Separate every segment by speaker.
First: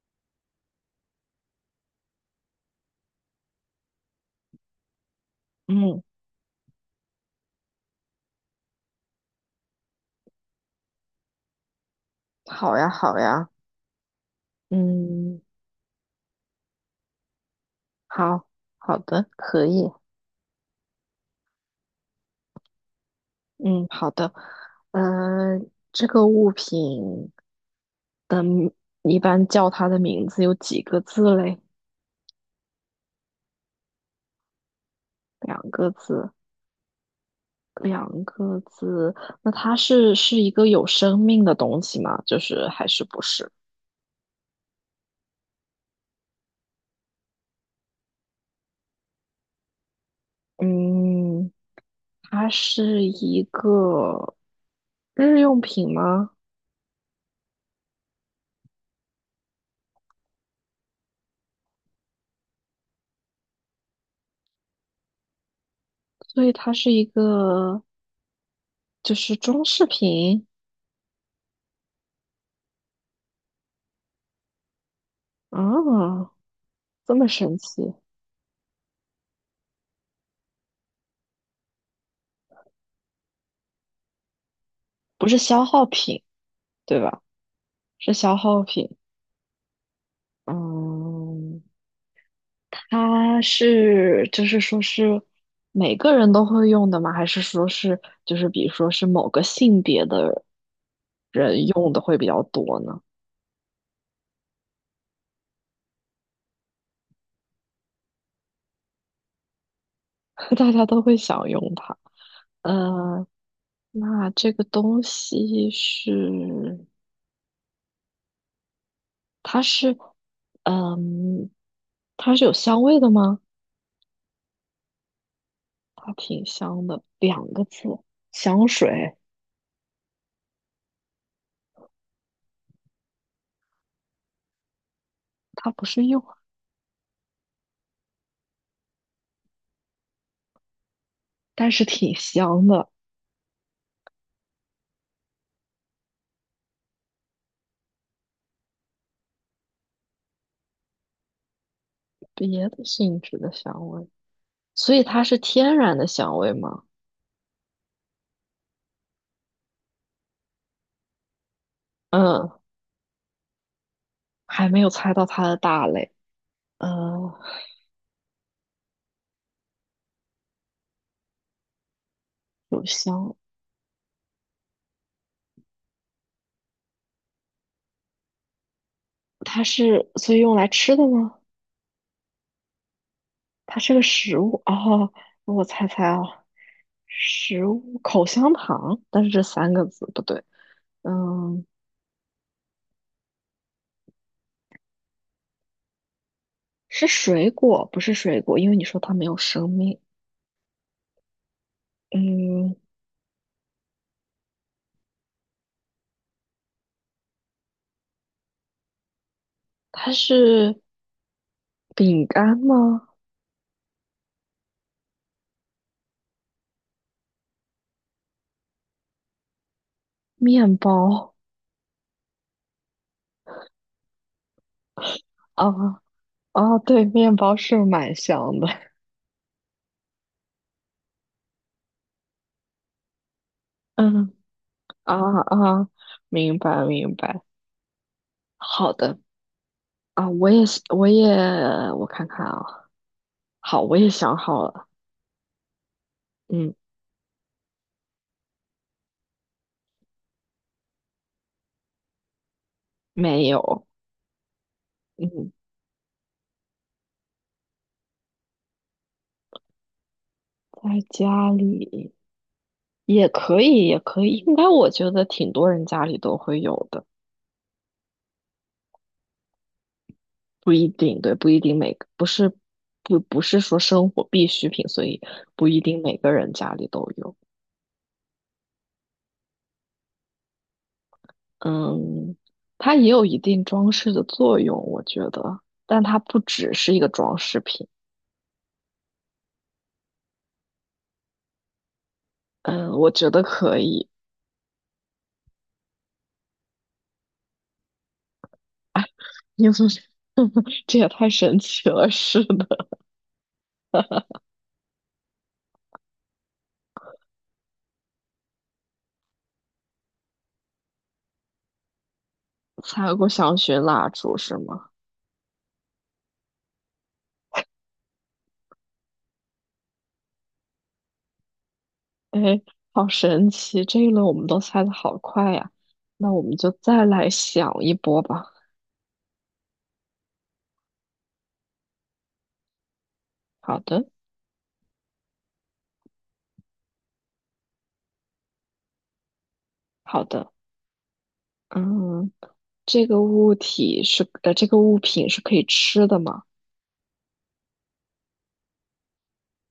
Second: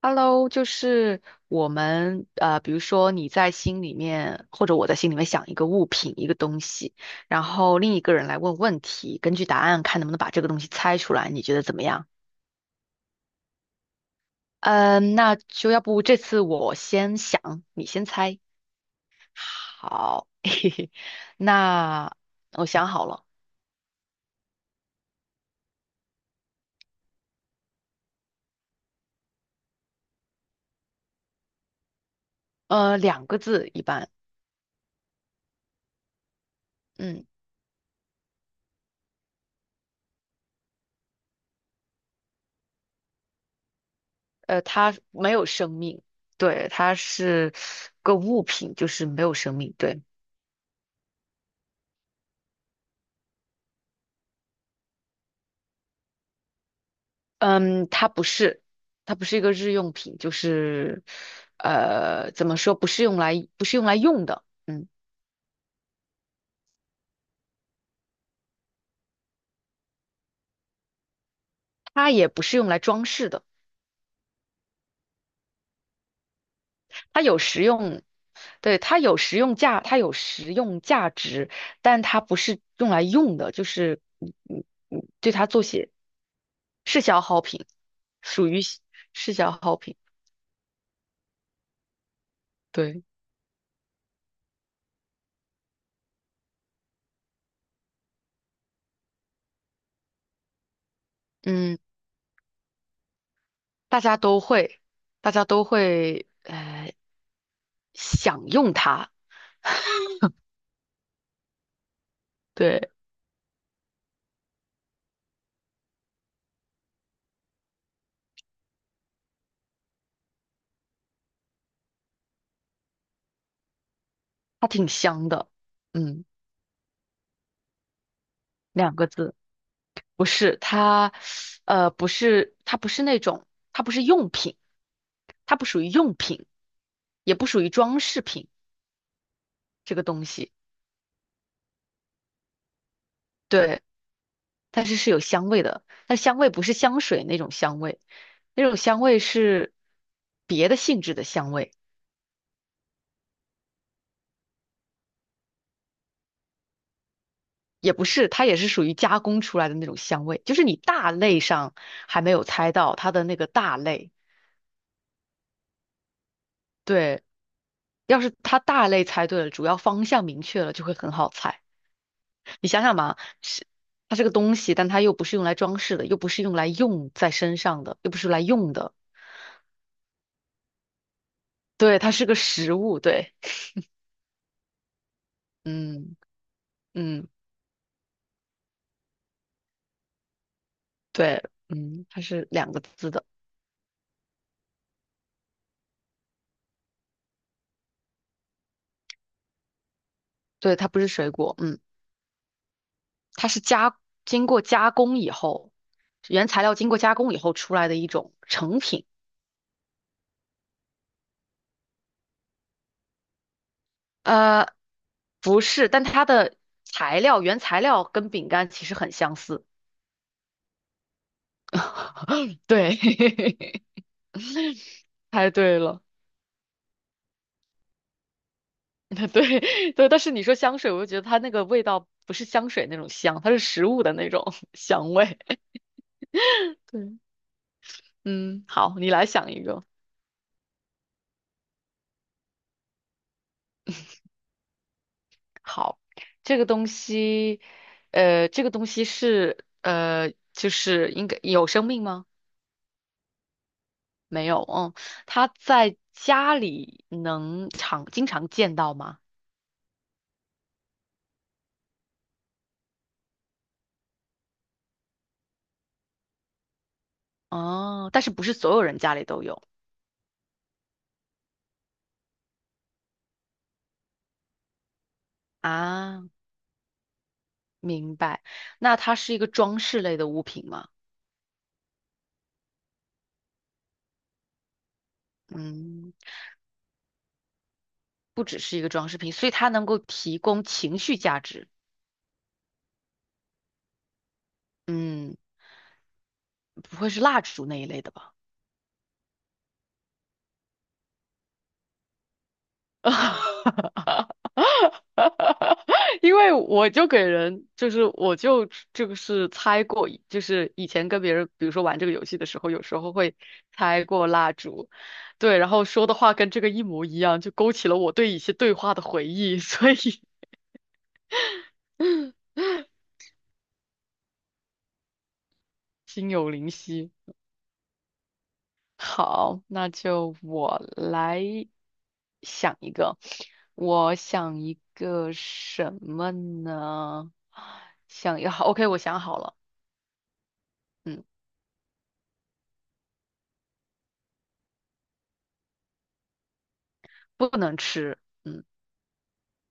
Speaker 1: Hello，就是我们比如说你在心里面，或者我在心里面想一个物
Speaker 2: 嗯，
Speaker 1: 品、一个东西，然后另一个人来问问题，根据答案看能不能把这个东西猜出来，你觉得怎么样？
Speaker 2: 好呀，好呀。
Speaker 1: 嗯，那
Speaker 2: 嗯。
Speaker 1: 就要不这次我先想，你先猜。
Speaker 2: 好。好的，可以。
Speaker 1: 好，嘿嘿，那我想好了，
Speaker 2: 嗯。好的。呃，这个物品一般叫它的名字有几个字嘞？
Speaker 1: 呃，两个字一般，
Speaker 2: 两个字。
Speaker 1: 嗯，
Speaker 2: 两个字。那它是一个有生命的东西吗？就是还是不是？
Speaker 1: 呃，它没有生命，对，它是个物品，就是没有生命，对。
Speaker 2: 嗯。它是一个日用品吗？
Speaker 1: 嗯，它不是，它不是一个日用品，就是，呃，怎么说，不是用来用的，嗯，
Speaker 2: 所以它是一个就是装饰品。
Speaker 1: 它也不是用来装饰的，
Speaker 2: 啊，这
Speaker 1: 它
Speaker 2: 么
Speaker 1: 有
Speaker 2: 神
Speaker 1: 实
Speaker 2: 奇。
Speaker 1: 用，对，它有实用价值，但它不是用来用的，
Speaker 2: 不
Speaker 1: 对
Speaker 2: 是
Speaker 1: 它做
Speaker 2: 消耗
Speaker 1: 些
Speaker 2: 品，对
Speaker 1: 是消
Speaker 2: 吧？
Speaker 1: 耗品，
Speaker 2: 是消
Speaker 1: 属
Speaker 2: 耗
Speaker 1: 于是
Speaker 2: 品。
Speaker 1: 是消耗品，
Speaker 2: 嗯。
Speaker 1: 对，
Speaker 2: 它是就是说是每个人都会用的吗？还是说是就是比如说是某个性别的人
Speaker 1: 嗯，
Speaker 2: 用的会比较多呢？
Speaker 1: 大家都会，大家都会享用它，
Speaker 2: 大家都会想用它。
Speaker 1: 对。
Speaker 2: 呃，那这个东西是嗯，它是有香味的吗？
Speaker 1: 它挺香的，
Speaker 2: 它
Speaker 1: 嗯，
Speaker 2: 挺香的，两个字，香
Speaker 1: 两个
Speaker 2: 水。
Speaker 1: 字，不是它，不是那种，它不是用品，它不
Speaker 2: 它
Speaker 1: 属
Speaker 2: 不
Speaker 1: 于
Speaker 2: 是
Speaker 1: 用
Speaker 2: 用。
Speaker 1: 品，也不属于装饰品这个东西，
Speaker 2: 但是挺香的。
Speaker 1: 对，但是是有香味的，但香味不是香水那种香味，那种香味是别的性质的香味，
Speaker 2: 别的性质的香味。所以它是天然的香味吗？
Speaker 1: 也不是，它也是属于加工出来的那种香味，就是你大类上还没有
Speaker 2: 嗯，
Speaker 1: 猜到它的那个大类，
Speaker 2: 还没有猜到它的大类。
Speaker 1: 对。
Speaker 2: 嗯，
Speaker 1: 要是它大类猜对了，主要方向明确了，就会很好猜。你想
Speaker 2: 有
Speaker 1: 想嘛，
Speaker 2: 香。
Speaker 1: 是它是个东西，但它又不是用来装饰的，又不是用来用在身上的，又不是来用的。
Speaker 2: 它是所以用来吃的吗？
Speaker 1: 对，它是个食物。对，
Speaker 2: 它是个食物哦。我猜猜
Speaker 1: 嗯
Speaker 2: 啊，
Speaker 1: 嗯，
Speaker 2: 食物口香糖，但是这三个字不对。
Speaker 1: 对，
Speaker 2: 嗯。
Speaker 1: 嗯，它是两个字的。
Speaker 2: 是水果，不是水果，因为你说它没有生命。
Speaker 1: 对，它不是水果。嗯，
Speaker 2: 嗯。
Speaker 1: 它是加经过加工以后，原材料经过加工以后出来的一种成品。
Speaker 2: 它是饼干吗？
Speaker 1: 呃，不是，但它的原材料跟饼干其实很相似。
Speaker 2: 面包。
Speaker 1: 对，猜
Speaker 2: 啊？
Speaker 1: 对
Speaker 2: 哦。
Speaker 1: 了，
Speaker 2: 哦，对，面包是蛮香的。
Speaker 1: 对对，但是你说香水，我就觉得它那个味道不是香水那种香，它是食物的那
Speaker 2: 嗯。
Speaker 1: 种 香
Speaker 2: 啊。
Speaker 1: 味。
Speaker 2: 啊，明白明
Speaker 1: 对，
Speaker 2: 白。
Speaker 1: 嗯，
Speaker 2: 好
Speaker 1: 好，你
Speaker 2: 的。
Speaker 1: 来想一个。
Speaker 2: 啊，我也是我也我看看啊。好，我也想好了。
Speaker 1: 好，这个
Speaker 2: 嗯。
Speaker 1: 东西，就是应该有生命吗？
Speaker 2: 没有。
Speaker 1: 没有，嗯，
Speaker 2: 嗯。
Speaker 1: 它在家里能经常见到吗？
Speaker 2: 在家里也可以，也可以。应该我觉得挺多人家里都会有的。
Speaker 1: 哦，但是不是所有人家里都有
Speaker 2: 不一定，对，不一定每个不是说生活必需品，所以不一定每
Speaker 1: 啊？
Speaker 2: 个人家里都有。
Speaker 1: 明白。那它是一个装饰类的物品吗？
Speaker 2: 嗯。它也有一定装饰的作用，我觉得。但
Speaker 1: 嗯。
Speaker 2: 它不只是一个装饰品。
Speaker 1: 不只是一个装饰品，所以它能够提供情绪价值。
Speaker 2: 嗯，我觉得可以。
Speaker 1: 嗯，不会是蜡烛那一类的吧？
Speaker 2: 因为 这也太神奇了，是的。
Speaker 1: 因为我就给人，就是我就这个是猜过，就是以前跟别人，比如说玩这个游戏的时候，有时候
Speaker 2: 猜过
Speaker 1: 会
Speaker 2: 香薰
Speaker 1: 猜
Speaker 2: 蜡
Speaker 1: 过
Speaker 2: 烛
Speaker 1: 蜡
Speaker 2: 是吗？
Speaker 1: 烛，对，然后说的话跟这个一模一样，就勾起了我对一些对话的回忆，所以
Speaker 2: 哎，好神奇！这一轮我们都猜的好快呀。
Speaker 1: 心
Speaker 2: 那我
Speaker 1: 有
Speaker 2: 们
Speaker 1: 灵
Speaker 2: 就再
Speaker 1: 犀。
Speaker 2: 来想一波吧。
Speaker 1: 好，那就我来想一个，
Speaker 2: 好的，
Speaker 1: 我想一个什么呢？想要，OK，我想好了，
Speaker 2: 好的。
Speaker 1: 嗯，
Speaker 2: 嗯，这个物体是，呃，这个物品是可以吃的吗？
Speaker 1: 不能吃，嗯，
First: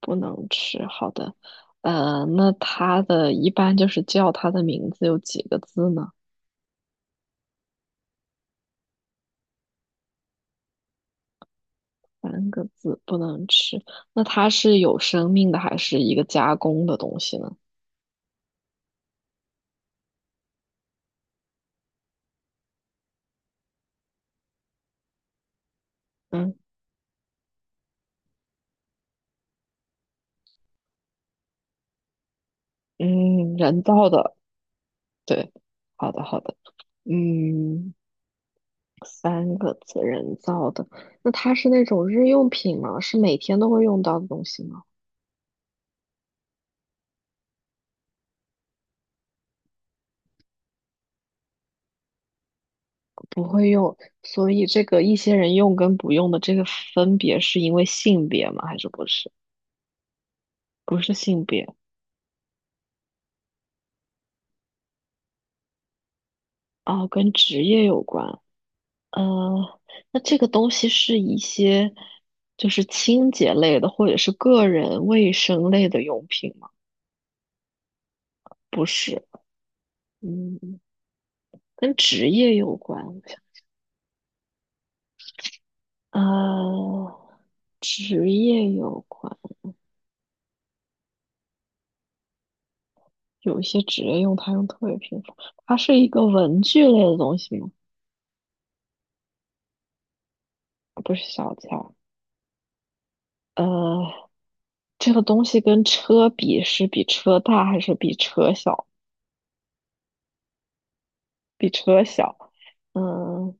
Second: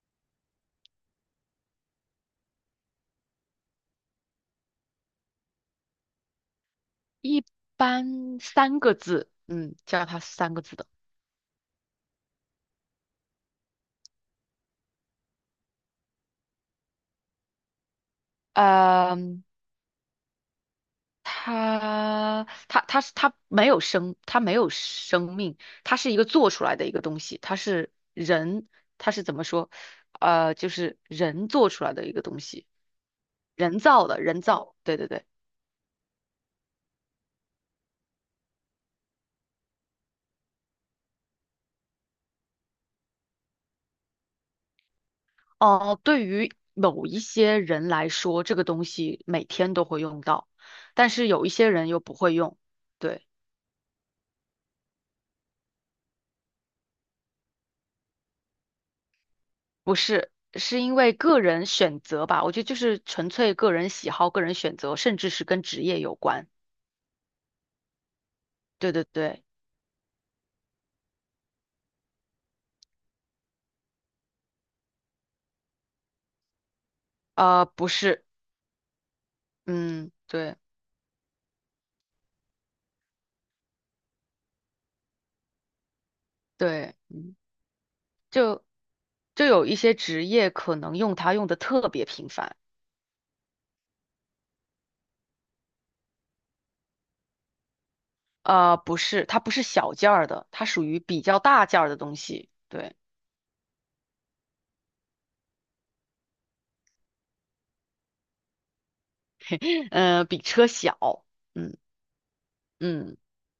Speaker 2: 不能吃，好的。那一般就是叫它的名字有几个字呢？
Speaker 1: 一般三个字，嗯，叫它三个字的，
Speaker 2: 三个字，不能吃。那它是有生命的，还是一个加工的东西呢？
Speaker 1: 呃它它它是它没有生，它没有生命，它是一个做
Speaker 2: 嗯。
Speaker 1: 出来的一个东西，它是人，它是怎么说？呃，就是人做出来的一个东西，
Speaker 2: 嗯。
Speaker 1: 人
Speaker 2: 人
Speaker 1: 造
Speaker 2: 造
Speaker 1: 的，
Speaker 2: 的，
Speaker 1: 对。
Speaker 2: 对。好的好的。嗯，三个字，人造的。那它是那种日用品吗？是每天都会用到的东西吗？
Speaker 1: 哦、对于某一些人来说，这个东西每天都会用到，但是有一些人又不会用，对，
Speaker 2: 不会用。所以这个一些人用跟不用的这个分别是因为性别吗？还是不是？
Speaker 1: 不是。是因为个人选择吧，我觉得就是纯粹个人喜好、个人选择，甚至是跟职业有关。
Speaker 2: 哦，跟职业有关。
Speaker 1: 对。
Speaker 2: 呃，那这个东西是一些就是清洁类的，或者是个人卫生类的用品吗？
Speaker 1: 呃，不是，
Speaker 2: 不是。
Speaker 1: 嗯，对
Speaker 2: 嗯，跟职业有关。我想
Speaker 1: 对，嗯，
Speaker 2: 呃，职
Speaker 1: 就
Speaker 2: 业有关。
Speaker 1: 就有一些职业可能用它用的特别频繁，
Speaker 2: 有一些职业用它用特别频繁。它是一个文具类的东西吗？
Speaker 1: 呃，不是，它不是小件儿的，它属于
Speaker 2: 不
Speaker 1: 比
Speaker 2: 是
Speaker 1: 较
Speaker 2: 小
Speaker 1: 大
Speaker 2: 件
Speaker 1: 件儿
Speaker 2: 儿。
Speaker 1: 的东西，对，
Speaker 2: 呃，这个东西跟车比，是比车大还是比车小？
Speaker 1: 呃，比车小，
Speaker 2: 比
Speaker 1: 嗯
Speaker 2: 车小。
Speaker 1: 嗯，
Speaker 2: 嗯、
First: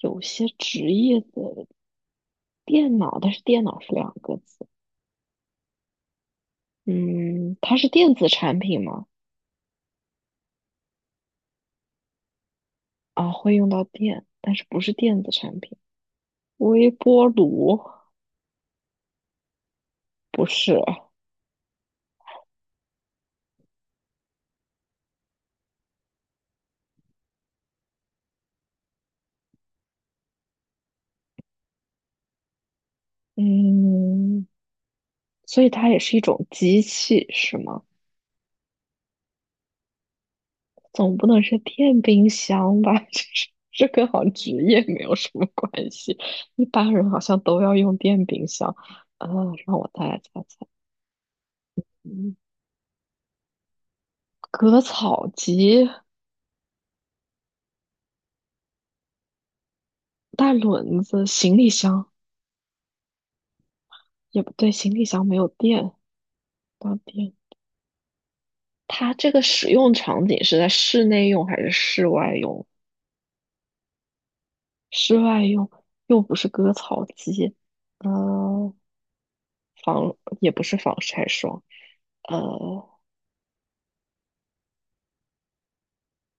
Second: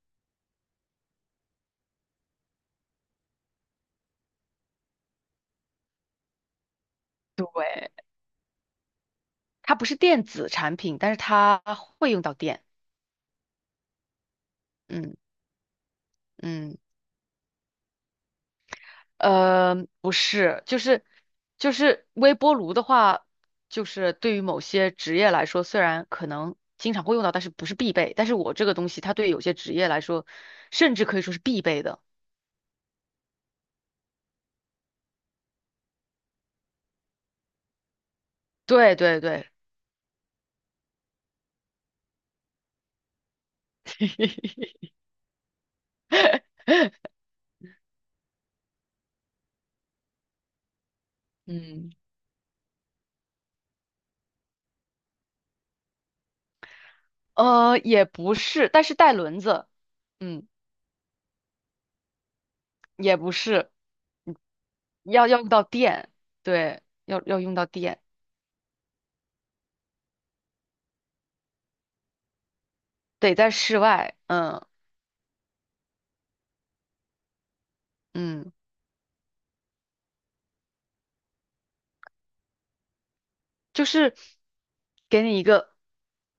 Speaker 2: 有些职业的电脑。但是电脑是两个字。
Speaker 1: 对，
Speaker 2: 嗯，它是电子产品吗？
Speaker 1: 它不是电子产品，但是它会用到电，
Speaker 2: 啊，会用到电，但是不是
Speaker 1: 嗯
Speaker 2: 电子产品？
Speaker 1: 嗯。
Speaker 2: 微波炉
Speaker 1: 呃，不
Speaker 2: 不
Speaker 1: 是，
Speaker 2: 是。
Speaker 1: 就是微波炉的话，就是对于某些职业来说，虽然可能经常会用到，但是不是必备。但是我这个东西，它对有些职业来说，甚至可以说是必备的。
Speaker 2: 嗯。所以它也是一种机器，是吗？
Speaker 1: 对，
Speaker 2: 总不能是电冰箱吧？这跟好像职 业没有什么关系。一般人好像都要用电冰箱。呃，让我再来猜猜。
Speaker 1: 嗯，
Speaker 2: 嗯，割草机、
Speaker 1: 呃，也不是，但是带轮子，嗯，
Speaker 2: 带轮子、行李箱。
Speaker 1: 也不是，
Speaker 2: 也不对，行李箱
Speaker 1: 要
Speaker 2: 没
Speaker 1: 要
Speaker 2: 有
Speaker 1: 用到
Speaker 2: 电。
Speaker 1: 电，对，
Speaker 2: 到
Speaker 1: 要
Speaker 2: 电。
Speaker 1: 要用到电，
Speaker 2: 它这个使用场景是在室内用还是室外用？
Speaker 1: 得在室外，嗯
Speaker 2: 室外用。又不是割草机。
Speaker 1: 嗯。
Speaker 2: 嗯。防也不是防晒霜。呃，
Speaker 1: 就是给你一个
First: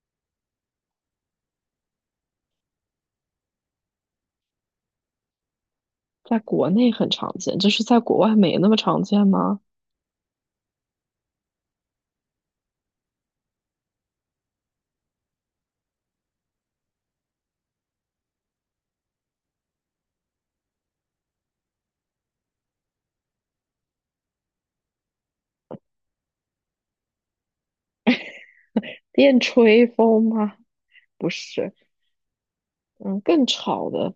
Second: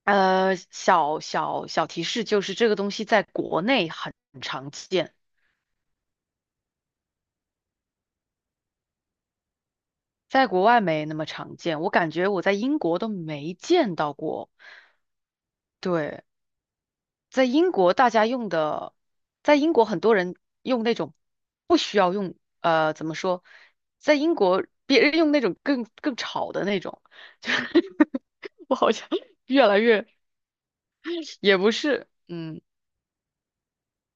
Speaker 1: 呃小提示，就是这个东西在国内很常见，
Speaker 2: 在国内很常见，就是在国外没那么常见吗？
Speaker 1: 在国外没那么常见。我感觉我在英国都没见到过。对，在英国大家用的，在英国很多人用那种不需要用呃怎么说，在英国别人用那种更吵的那种，就是我好像
Speaker 2: 电
Speaker 1: 越来
Speaker 2: 吹
Speaker 1: 越
Speaker 2: 风吗？不
Speaker 1: 也不
Speaker 2: 是。
Speaker 1: 是，嗯。
Speaker 2: 嗯，更吵的。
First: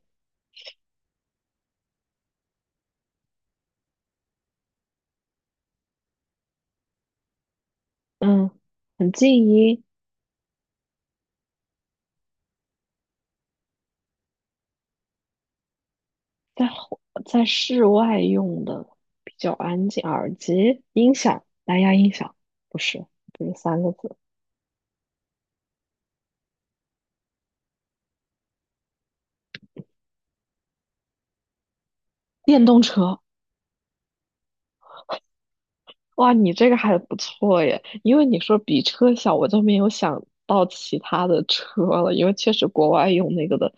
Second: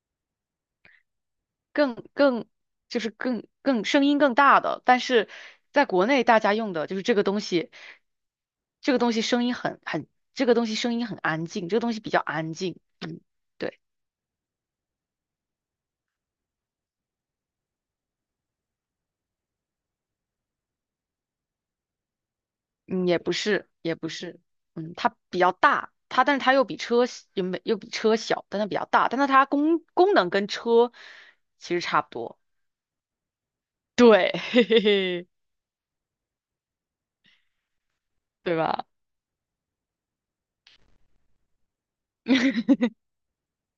Speaker 1: 更更就是更更声音更大的，但是在国内大家用的就是这个东西，
Speaker 2: 嗯，
Speaker 1: 这个
Speaker 2: 很
Speaker 1: 东西声
Speaker 2: 静
Speaker 1: 音很
Speaker 2: 音。
Speaker 1: 很，这个东西声音很安静，这个东西比较安静，嗯，对，
Speaker 2: 在户在室外用的比较安静，耳机、音响、蓝牙音响。不是。
Speaker 1: 嗯，也不
Speaker 2: 不是
Speaker 1: 是
Speaker 2: 三个
Speaker 1: 也不
Speaker 2: 字。
Speaker 1: 是，嗯，它比较大，它但是它又比车小又没又比车小，但它比较大，但是它功能跟车其实差不多，
Speaker 2: 电动车。
Speaker 1: 对，嘿嘿嘿，
Speaker 2: 哇，你这个还不错耶，因为你
Speaker 1: 对
Speaker 2: 说比
Speaker 1: 吧？
Speaker 2: 车小，我就没有想到其他的车了。因为确实 国外用那个的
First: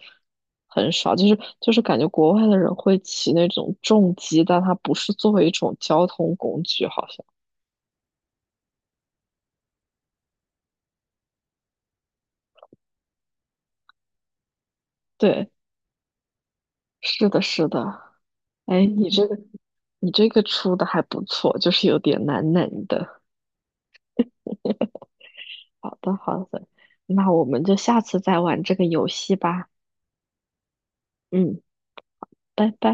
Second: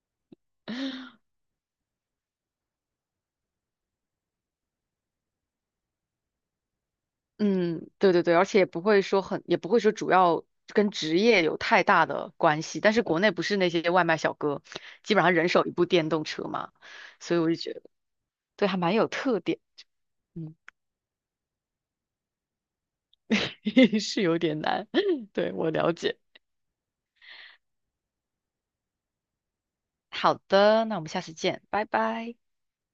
Speaker 2: 很少。就是感觉国外的人会骑那种重机，但它不是作为一种交通工具，好像。
Speaker 1: 嗯，对，而且也不会说很，也不会说主要跟职业有太大的关系。但是国内不是那些外卖小哥，基本上人
Speaker 2: 对，
Speaker 1: 手一部电动车嘛，
Speaker 2: 是
Speaker 1: 所以
Speaker 2: 的，
Speaker 1: 我就
Speaker 2: 是
Speaker 1: 觉
Speaker 2: 的。
Speaker 1: 得对，还
Speaker 2: 哎，
Speaker 1: 蛮有
Speaker 2: 你这个
Speaker 1: 特点。
Speaker 2: 你这个
Speaker 1: 嗯，
Speaker 2: 出的还不错，就是有点难的。
Speaker 1: 是有点难，对，我了
Speaker 2: 好的，
Speaker 1: 解。
Speaker 2: 好的。那我们就下次再玩这个游戏吧。
Speaker 1: 好的，那我们下次
Speaker 2: 嗯，
Speaker 1: 见，拜拜。
Speaker 2: 拜拜。